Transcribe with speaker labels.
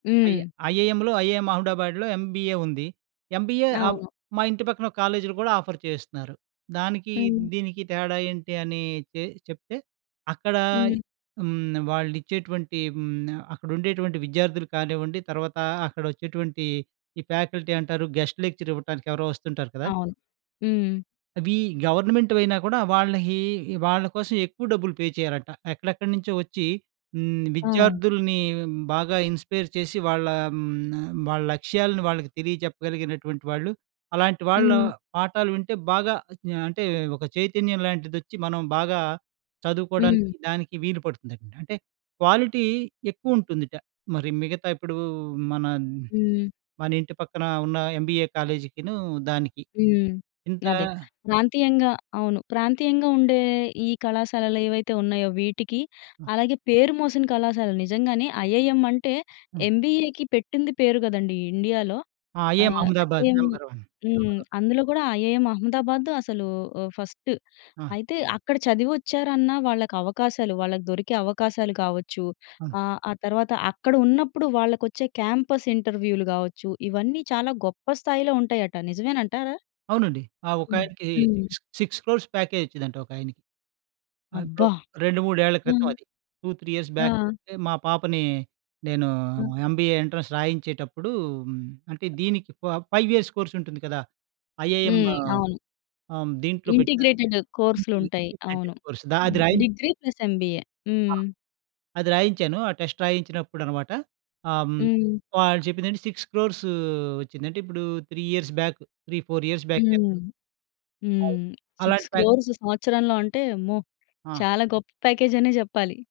Speaker 1: I
Speaker 2: హ్మ్.
Speaker 1: ఐఐఎంలో IIM అహ్మదాబాద్‌లో ఎంబీఏ ఉంది. ఎంబీఏ హ్మ్.
Speaker 2: అవును.
Speaker 1: మా ఇంటి పక్కన కాలేజీలు గూడా ఆఫర్ చేస్తున్నారు. దానికి,
Speaker 2: హ్మ్.
Speaker 1: దీనికి తేడా ఏంటి అని తేల్చి చెప్తే అక్కడ
Speaker 2: హ్మ్.
Speaker 1: హ్మ్. వాళ్ళు ఇచ్చేటువంటి హ్మ్. అక్కడ ఉండేటువంటి విద్యార్థులు కానివ్వండి, తర్వాత అక్కడ వచ్చేటువంటి ఈ ఫ్యాకల్టీ అంటారు గెస్ట్ లెక్చర్ ఇవ్వటానికి ఎవరో వస్తుంటారు కదా!
Speaker 2: అవును. హ్మ్.
Speaker 1: అవి గవర్నమెంట్‌వి అయినా కూడా వాళ్ళహి ఈ వాళ్ళ కోసం ఎక్కువ డబ్బులు పే చేయాలట. ఎక్కడెక్కడి నుంచో వచ్చి హ్మ్.
Speaker 2: ఆ!
Speaker 1: విద్యార్థుల్ని బాగా ఇన్‌స్పైర్ చేసి వాళ్ళ హ్మ్. వాళ్ళ లక్ష్యాలను వాళ్ళకి తెలియజెప్పగలిగినటువంటి వాళ్ళు. అలాంటి వాళ్ళ
Speaker 2: హ్మ్.
Speaker 1: పాఠాలు వింటే బాగా ఆహ్, అంటే ఒక చైతన్యం లాంటిదొచ్చి మనం బాగా చదువుకోవడానికి
Speaker 2: హ్మ్.
Speaker 1: దానికి వీలుపడుతుందంట. అంటే క్వాలిటీ ఎక్కువుంటుందట. మరి మిగతా ఇప్పుడు మన
Speaker 2: హ్మ్.
Speaker 1: మన ఇంటి పక్కన ఉన్న ఎంబీఏ కాలేజీకీను, దానికి.
Speaker 2: హ్మ్.
Speaker 1: ఇంత
Speaker 2: అదే ప్రాంతీయంగా అవును. ప్రాంతీయంగా ఉండే ఈ కళాశాలలు ఏవైతే ఉన్నయో వీటికి,
Speaker 1: హ్మ్.
Speaker 2: అలాగే పేరు మోసిన కళాశాలలు నిజంగానే ఐఐఎం అంటే
Speaker 1: హ్మ్.
Speaker 2: ఎంబీఏ‌కి పెట్టింది పేరు గదండీ ఇండియాలో.
Speaker 1: ఆ! ఐఐఎం
Speaker 2: ఆహ్,
Speaker 1: అహ్మదాబాద్.
Speaker 2: IIM
Speaker 1: number one.
Speaker 2: హ్మ్.
Speaker 1: Number one.
Speaker 2: అందులో గూడా ఐఐఎం అహ్మదాబాద్ అసలు ఓహ్, ఫస్టు
Speaker 1: ఆ!
Speaker 2: అయితే అక్కడ చదివొచ్చారన్నా, వాళ్ళకి అవకాశాలు వాళ్ళకి దొరికే అవకాశాలు కావచ్చు,
Speaker 1: అవును.
Speaker 2: ఆహ్, ఆ తర్వాత అక్కడ ఉన్నప్పుడు వాళ్ళకొచ్చే క్యాంపస్ ఇంటర్వ్యూలు కావచ్చు, ఇవన్నీ చాలా గొప్ప స్థాయిలో ఉంటయట. నిజమేనంటారా?
Speaker 1: అవునండి. ఆ!
Speaker 2: హ్మ్.
Speaker 1: ఒకాయనకి
Speaker 2: హ్మ్.
Speaker 1: సిక్స్ సిక్స్ క్రోర్స్ ప్యాకేజ్ ఇచ్చిందంట ఒకాయనకి. అదెప్పుడో
Speaker 2: అబ్బా!
Speaker 1: 2, 3 ఏళ్ల క్రితం
Speaker 2: హ్మ్.
Speaker 1: అది. 2, 3 ఇయర్స్ బ్యాక్
Speaker 2: ఆ!
Speaker 1: అంటే మా పాపని నేను
Speaker 2: ఆ!
Speaker 1: ఎంబీఏ ఎంట్రన్స్ రాయించేటప్పుడు హ్మ్. అంటే దీనికి ఫ ఫైవ్ ఇయర్స్ కోర్స్ ఉంటుంది కదా! ఐఐఎం
Speaker 2: హ్మ్. అవును.
Speaker 1: హ్మ్. దీంట్లో పెట్టాను.
Speaker 2: ఇంటిగ్రేటెడ్
Speaker 1: ది యూనియన్
Speaker 2: కోర్సులుంటయి. అవును.
Speaker 1: ఇంటిగ్రేటెడ్ కోర్స్ దా అది
Speaker 2: హ్మ్.
Speaker 1: రాయి
Speaker 2: డిగ్రీ ప్లస్ ఎంబీఏ.
Speaker 1: ఆ!
Speaker 2: హ్మ్.
Speaker 1: అది రాయించాను. ఆ టెస్ట్ రాయించినప్పుడు అన్నమాట ఆ! హ్మ్.
Speaker 2: హ్మ్.
Speaker 1: వాళ్ళు చెప్పిందేంటి 6,00,00,000 వచ్చింది. అంటే ఇప్పుడు 3 ఇయర్స్ బ్యాక్. 3, 4 ఇయర్స్ బ్యాకే.
Speaker 2: హ్మ్.
Speaker 1: అవును.
Speaker 2: హ్మ్. సిక్స్
Speaker 1: అలాంటి ప్యాక్
Speaker 2: క్రోర్స్ సంవత్సరంలో అంటే అమ్మో!
Speaker 1: ఆ!
Speaker 2: చాలా గొప్ప ప్యాకేజ్ అనే జెప్పాలి.